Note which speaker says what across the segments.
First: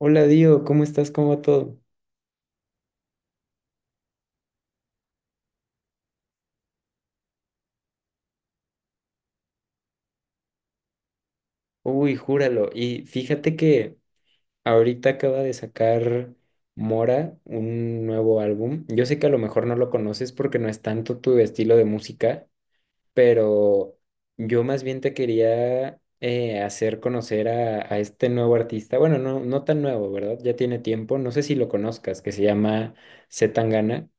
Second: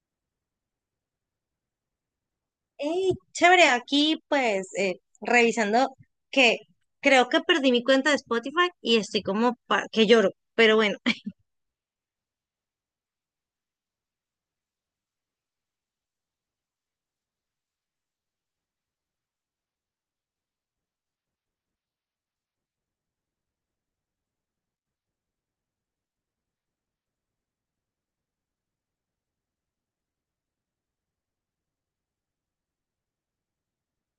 Speaker 1: Hola Dio, ¿cómo estás? ¿Cómo va todo?
Speaker 2: Hey, chévere, aquí pues revisando que creo que perdí mi cuenta de Spotify y estoy como que lloro, pero bueno.
Speaker 1: Uy, júralo. Y fíjate que ahorita acaba de sacar Mora un nuevo álbum. Yo sé que a lo mejor no lo conoces porque no es tanto tu estilo de música, pero yo más bien te quería hacer conocer a este nuevo artista. Bueno, no, no tan nuevo, ¿verdad? Ya tiene tiempo. No sé si lo conozcas, que se llama C. Tangana.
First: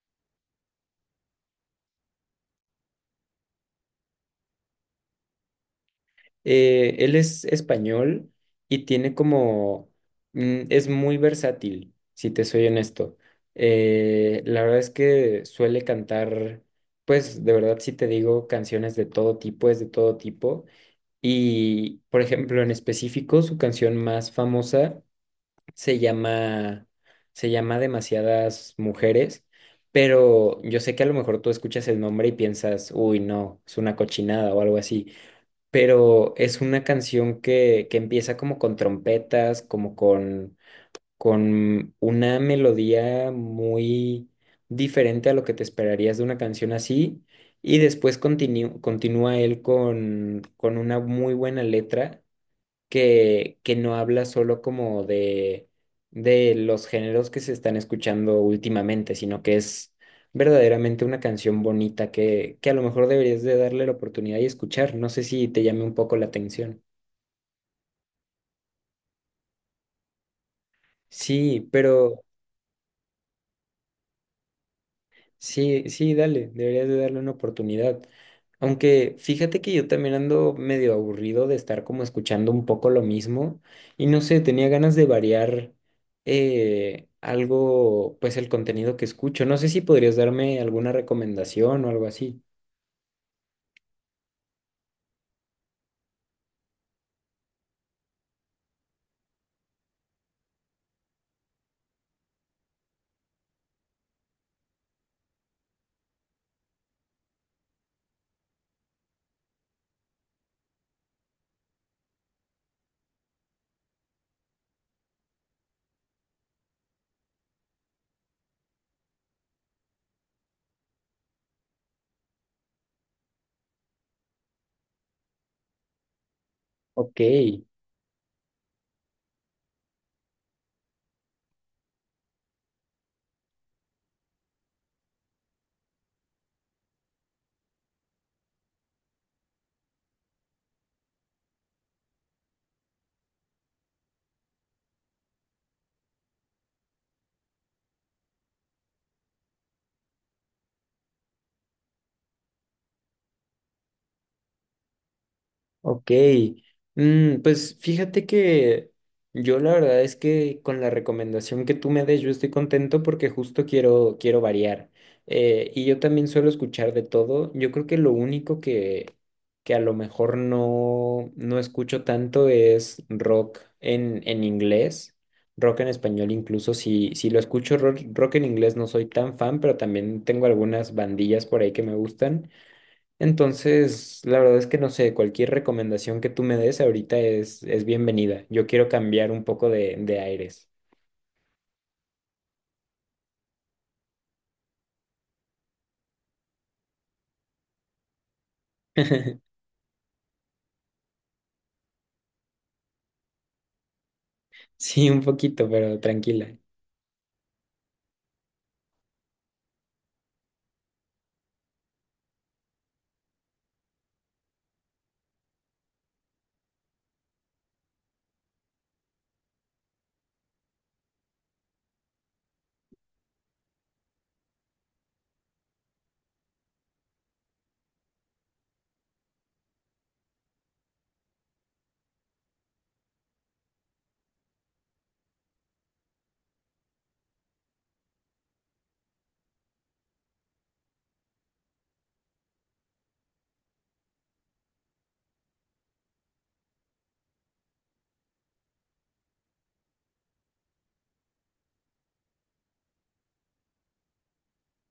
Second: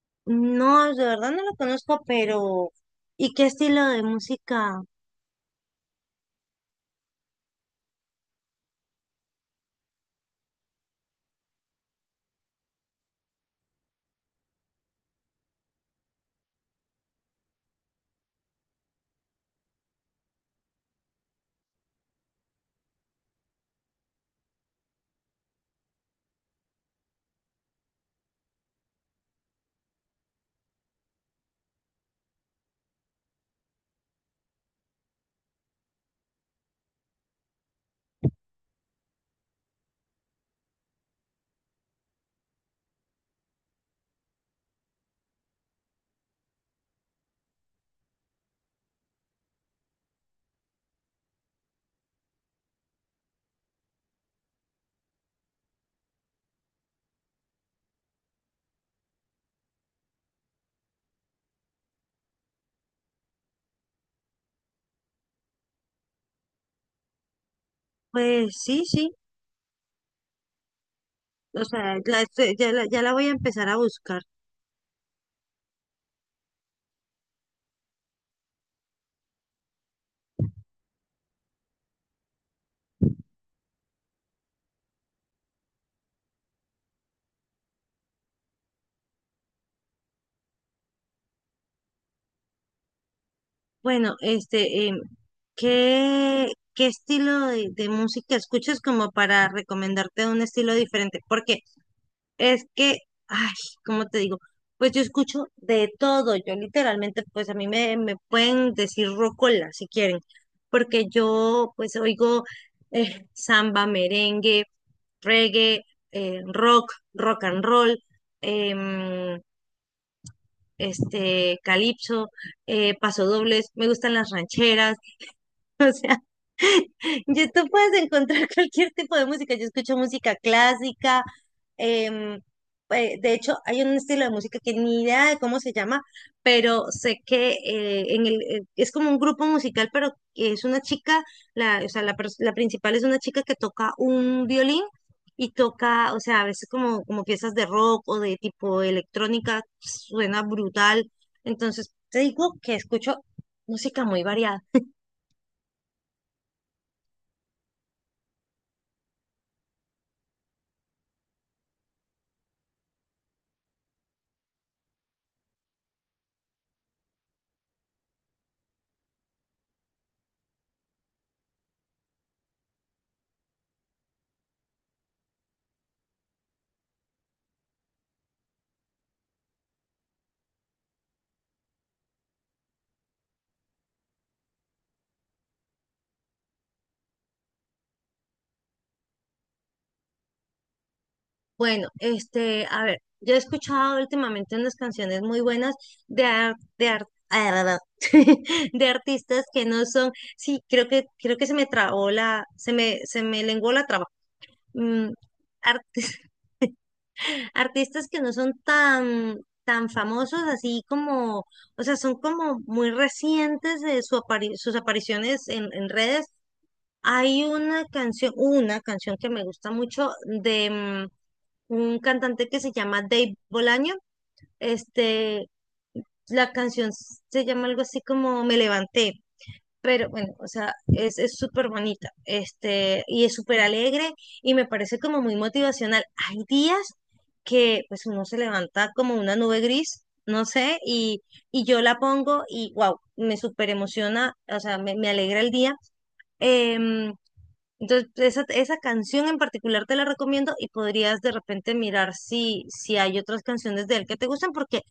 Speaker 2: No, de verdad no lo conozco, pero ¿y qué estilo de música?
Speaker 1: Él es español y tiene como, mm, es muy versátil, si te soy honesto. La verdad es que suele cantar, pues de verdad si te digo, canciones de todo tipo, es de todo tipo. Y, por ejemplo, en específico, su canción más famosa se llama, se llama Demasiadas Mujeres, pero yo sé que a lo mejor tú escuchas el nombre y piensas, uy, no, es una cochinada o algo así, pero es una canción que empieza como con trompetas, como con una melodía muy diferente a lo que te esperarías de una canción así, y después continúa él con una muy buena letra que no habla solo como de los géneros que se están escuchando últimamente, sino que es verdaderamente una canción bonita que a lo mejor deberías de darle la oportunidad y escuchar. No sé si te llame un poco la atención.
Speaker 2: Pues sí, sí, o
Speaker 1: Sí,
Speaker 2: sea,
Speaker 1: pero...
Speaker 2: ya, ya la voy a empezar a buscar.
Speaker 1: Sí, sí, dale, deberías de darle una oportunidad. Aunque fíjate que yo también ando medio aburrido de estar como escuchando un poco lo mismo y no sé, tenía ganas de variar algo, pues el contenido que escucho. No sé si podrías darme alguna recomendación o algo así.
Speaker 2: Bueno, este, ¿qué, qué estilo de música escuchas como para recomendarte un estilo diferente? Porque es que, ay, ¿cómo te digo? Pues yo escucho de todo. Yo literalmente, pues a mí me pueden decir rocola si quieren, porque yo pues oigo samba, merengue, reggae, rock, rock and roll, em, este, calipso, pasodobles, me gustan las rancheras.
Speaker 1: Ok.
Speaker 2: En YouTube puedes encontrar cualquier tipo de música. Yo escucho música clásica. em, de hecho, hay un estilo de música que ni idea de cómo se llama, pero sé que en es como un grupo musical, pero es una chica, o sea, la principal es una chica que toca un violín y toca, o sea, a veces como, como piezas de rock o de tipo electrónica, suena brutal. Entonces, te digo que escucho música muy variada.
Speaker 1: Ok, mm, pues fíjate que yo la verdad es que con la recomendación que tú me des yo estoy contento porque justo quiero, quiero variar. Y yo también suelo escuchar de todo. Yo creo que lo único que a lo mejor no, no escucho tanto es rock en inglés, rock en español incluso. Si, si lo escucho rock, rock en inglés no soy tan fan, pero también tengo algunas bandillas por ahí que me gustan. Entonces, la verdad es que no sé, cualquier recomendación que tú me des ahorita es bienvenida. Yo quiero cambiar un poco de aires.
Speaker 2: Bueno, este, a ver, yo he escuchado últimamente unas canciones muy buenas de ar- de ar- de artistas que no son, sí, creo que se me trabó se me lenguó la traba.
Speaker 1: Sí,
Speaker 2: Mm,
Speaker 1: un poquito, pero
Speaker 2: artis-
Speaker 1: tranquila.
Speaker 2: artistas que no son tan tan famosos así como, o sea, son como muy recientes de su sus apariciones en redes. Hay una canción que me gusta mucho un cantante que se llama Dave Bolaño. Este, la canción se llama algo así como Me Levanté, pero bueno, o sea, es súper bonita, este, y es súper alegre y me parece como muy motivacional. Hay días que pues uno se levanta como una nube gris, no sé, y yo la pongo y wow, me súper emociona, o sea, me alegra el día. Em, entonces, esa canción en particular te la recomiendo y podrías de repente mirar si, si hay otras canciones de él que te gustan, porque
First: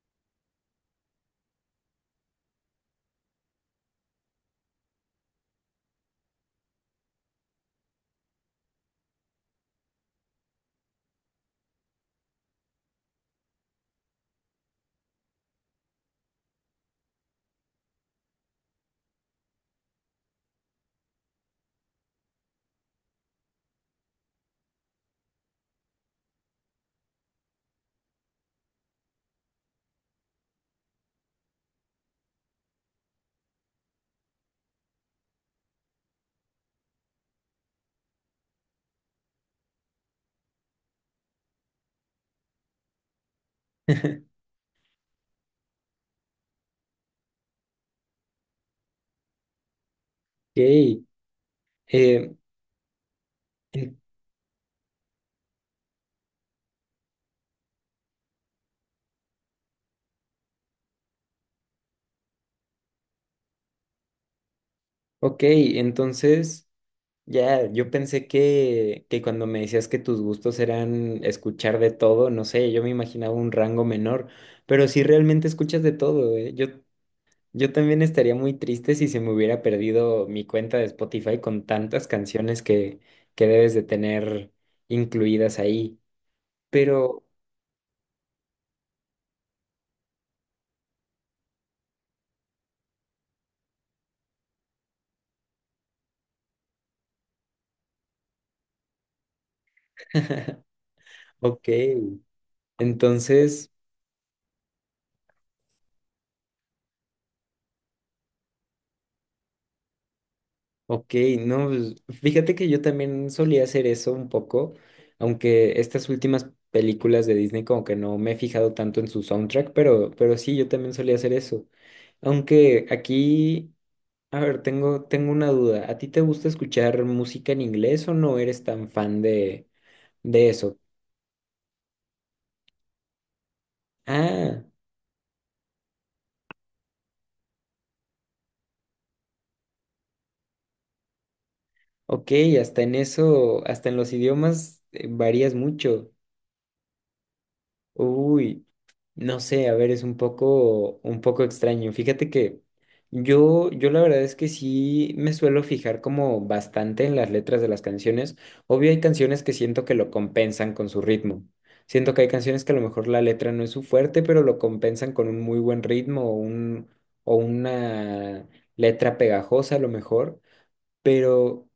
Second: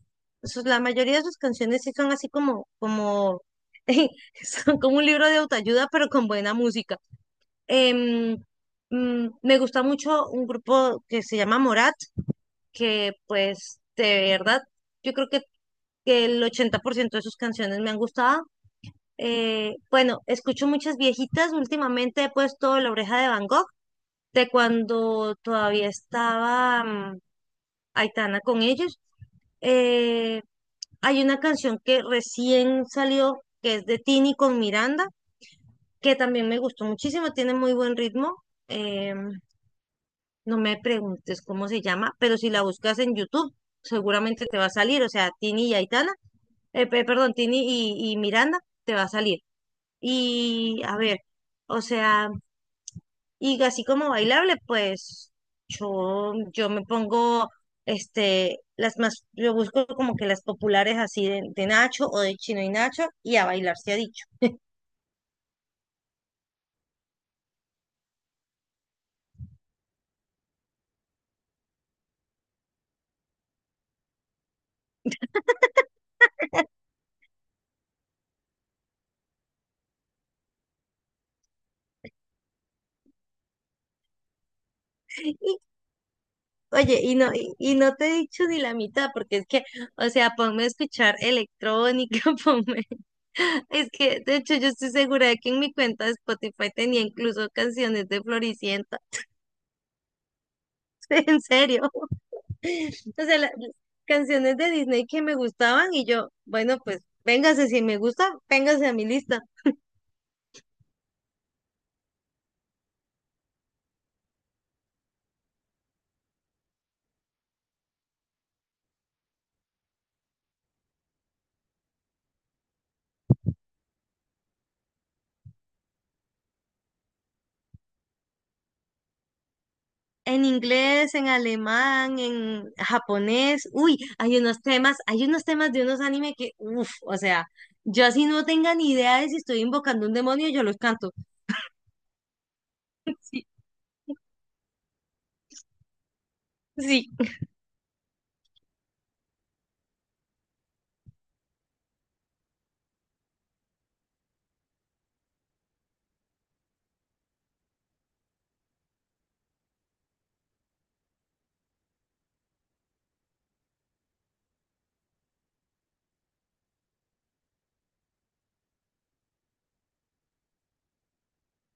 Speaker 2: la mayoría de sus canciones sí son así como, como, son como un libro de autoayuda, pero con buena música. Em, Me gusta mucho un grupo que se llama Morat, que pues de verdad, yo creo que el 80% de sus canciones me han gustado. Bueno, escucho muchas viejitas. Últimamente he puesto La Oreja de Van Gogh de cuando todavía estaba Aitana con ellos. Eh, Hay una canción que recién salió, que es de Tini con Miranda, que también me gustó muchísimo, tiene muy buen ritmo. Eh, no me preguntes cómo se llama, pero si la buscas en YouTube, seguramente te va a salir. O sea, Tini y Aitana, perdón, Tini y Miranda, te va a salir. Y a
Speaker 1: Ok,
Speaker 2: ver, o sea,
Speaker 1: eh,
Speaker 2: y así
Speaker 1: en-
Speaker 2: como bailable, pues yo me pongo este, yo busco como que las populares así de Nacho o de Chino y Nacho y a bailar se ha dicho.
Speaker 1: ok, entonces ya, yo pensé que cuando me decías que tus gustos eran escuchar de todo, no sé, yo me imaginaba un rango menor, pero sí realmente escuchas de todo, ¿eh? Yo también estaría muy triste si se me hubiera perdido mi cuenta de Spotify con tantas canciones que debes de tener
Speaker 2: Y-
Speaker 1: incluidas ahí.
Speaker 2: Oye,
Speaker 1: Pero,
Speaker 2: y no te he dicho ni la mitad, porque es que, o sea, ponme a escuchar electrónica, ponme. Es que, de hecho, yo estoy segura de que en mi cuenta de Spotify tenía incluso canciones de Floricienta. En
Speaker 1: ok,
Speaker 2: serio. O sea, las
Speaker 1: entonces,
Speaker 2: canciones de Disney que me gustaban y yo, bueno, pues véngase, si me gusta, véngase a mi lista.
Speaker 1: ok, no, pues, fíjate que yo también solía hacer eso un poco, aunque estas últimas películas de Disney como que no me he fijado tanto en su soundtrack, pero sí, yo también solía hacer eso. Aunque aquí... A ver, tengo una duda. ¿A ti te gusta escuchar música en inglés o no eres tan fan
Speaker 2: En
Speaker 1: de eso?
Speaker 2: inglés, en alemán, en japonés. Uy,
Speaker 1: Ah,
Speaker 2: hay unos temas de unos anime que, uff, o sea, yo así no tenga ni idea de si estoy invocando un demonio, yo los canto.
Speaker 1: ok, hasta en
Speaker 2: Sí,
Speaker 1: eso, hasta en los idiomas varías mucho.
Speaker 2: sí.
Speaker 1: Uy, no sé, a ver, es un poco extraño. Fíjate que yo la verdad es que sí me suelo fijar como bastante en las letras de las canciones. Obvio hay canciones que siento que lo compensan con su ritmo. Siento que hay canciones que a lo mejor la letra no es su fuerte, pero lo compensan con un muy buen ritmo o un, o una letra pegajosa a lo mejor. Pero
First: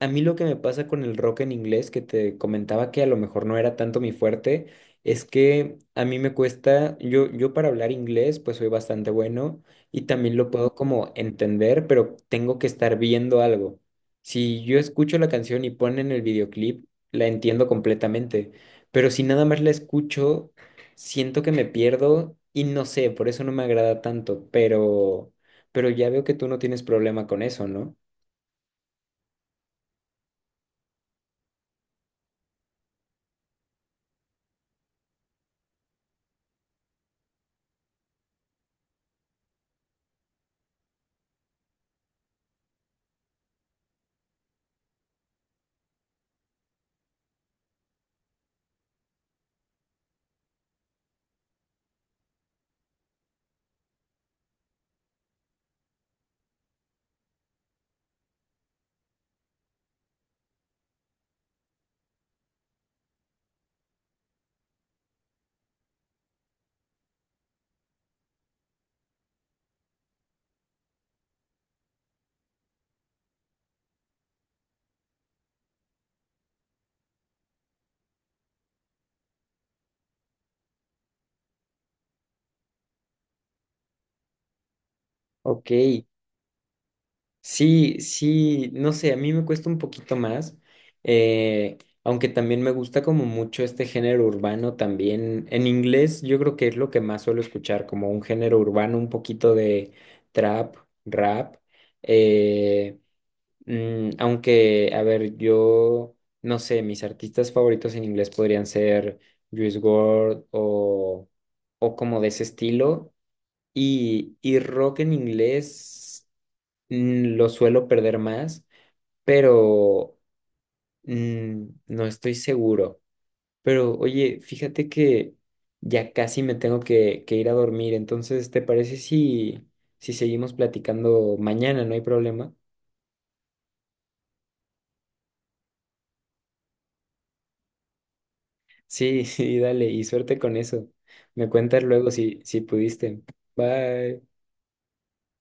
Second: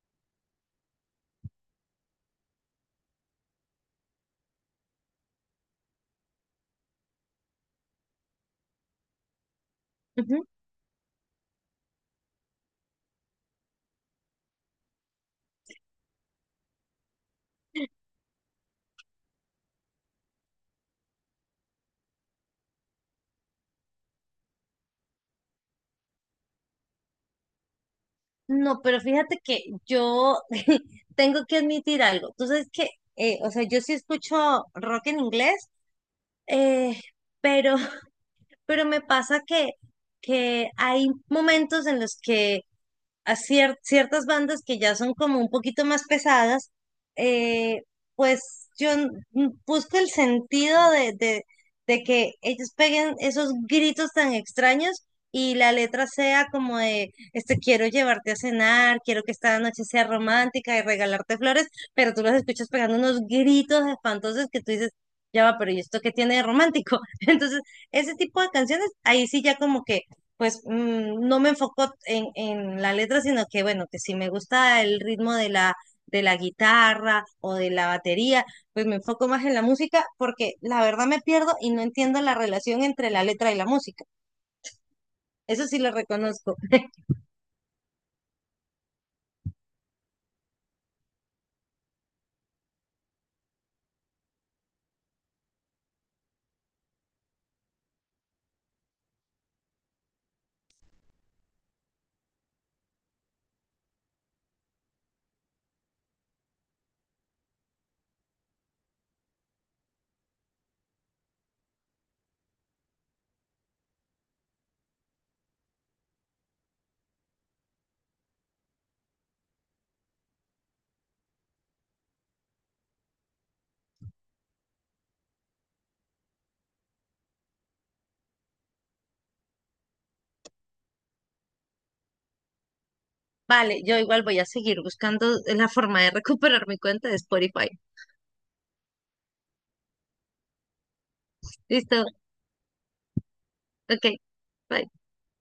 Speaker 1: a mí lo que me pasa con el rock en inglés, que te comentaba que a lo mejor no era tanto mi fuerte, es que a mí me cuesta, yo para hablar inglés pues soy bastante bueno y también lo puedo como entender, pero tengo que estar viendo algo. Si yo escucho la canción y ponen el videoclip, la entiendo completamente, pero si nada más la escucho, siento que me pierdo y no sé, por eso no me agrada tanto, pero ya veo que tú no tienes problema con eso, ¿no?
Speaker 2: No, pero fíjate que yo tengo que admitir algo. Tú sabes que, o sea, yo sí escucho rock en inglés, eh, pero, pero me pasa que hay momentos en los que a ciertas bandas que ya son como un poquito más pesadas, eh, pues yo busco el sentido de, de que ellos peguen esos gritos tan extraños y la letra sea como de, este, quiero llevarte a cenar, quiero que esta noche sea romántica y regalarte flores, pero tú los escuchas pegando unos gritos espantosos que tú dices, ya va, pero ¿y esto qué tiene de romántico? Entonces, ese tipo de canciones, ahí sí ya como que pues no me enfoco en la letra, sino que bueno, que si me gusta el ritmo de la guitarra o de la batería, pues me enfoco más en la música porque la verdad me pierdo y no entiendo la relación entre la letra y la música. Eso
Speaker 1: Ok,
Speaker 2: sí lo reconozco.
Speaker 1: sí, sí, no sé, a mí me cuesta un poquito más, eh, aunque también me gusta como mucho este género urbano también. En inglés yo creo que es lo que más suelo escuchar, como un género urbano, un poquito de trap, rap. eh, mm, aunque, a ver, yo no sé, mis artistas favoritos en inglés podrían ser Juice WRLD o como de ese estilo. Y rock en inglés mm, lo suelo perder más, pero mm, no estoy seguro. Pero oye, fíjate que ya casi me tengo que ir a dormir, entonces, ¿te parece si, si seguimos platicando mañana? No hay problema.
Speaker 2: Vale, yo igual voy a seguir buscando la forma de recuperar mi cuenta de Spotify.
Speaker 1: Sí, sí, dale, y suerte con eso. Me cuentas
Speaker 2: Listo,
Speaker 1: luego si, si pudiste.
Speaker 2: ok.
Speaker 1: Bye.
Speaker 2: Bye.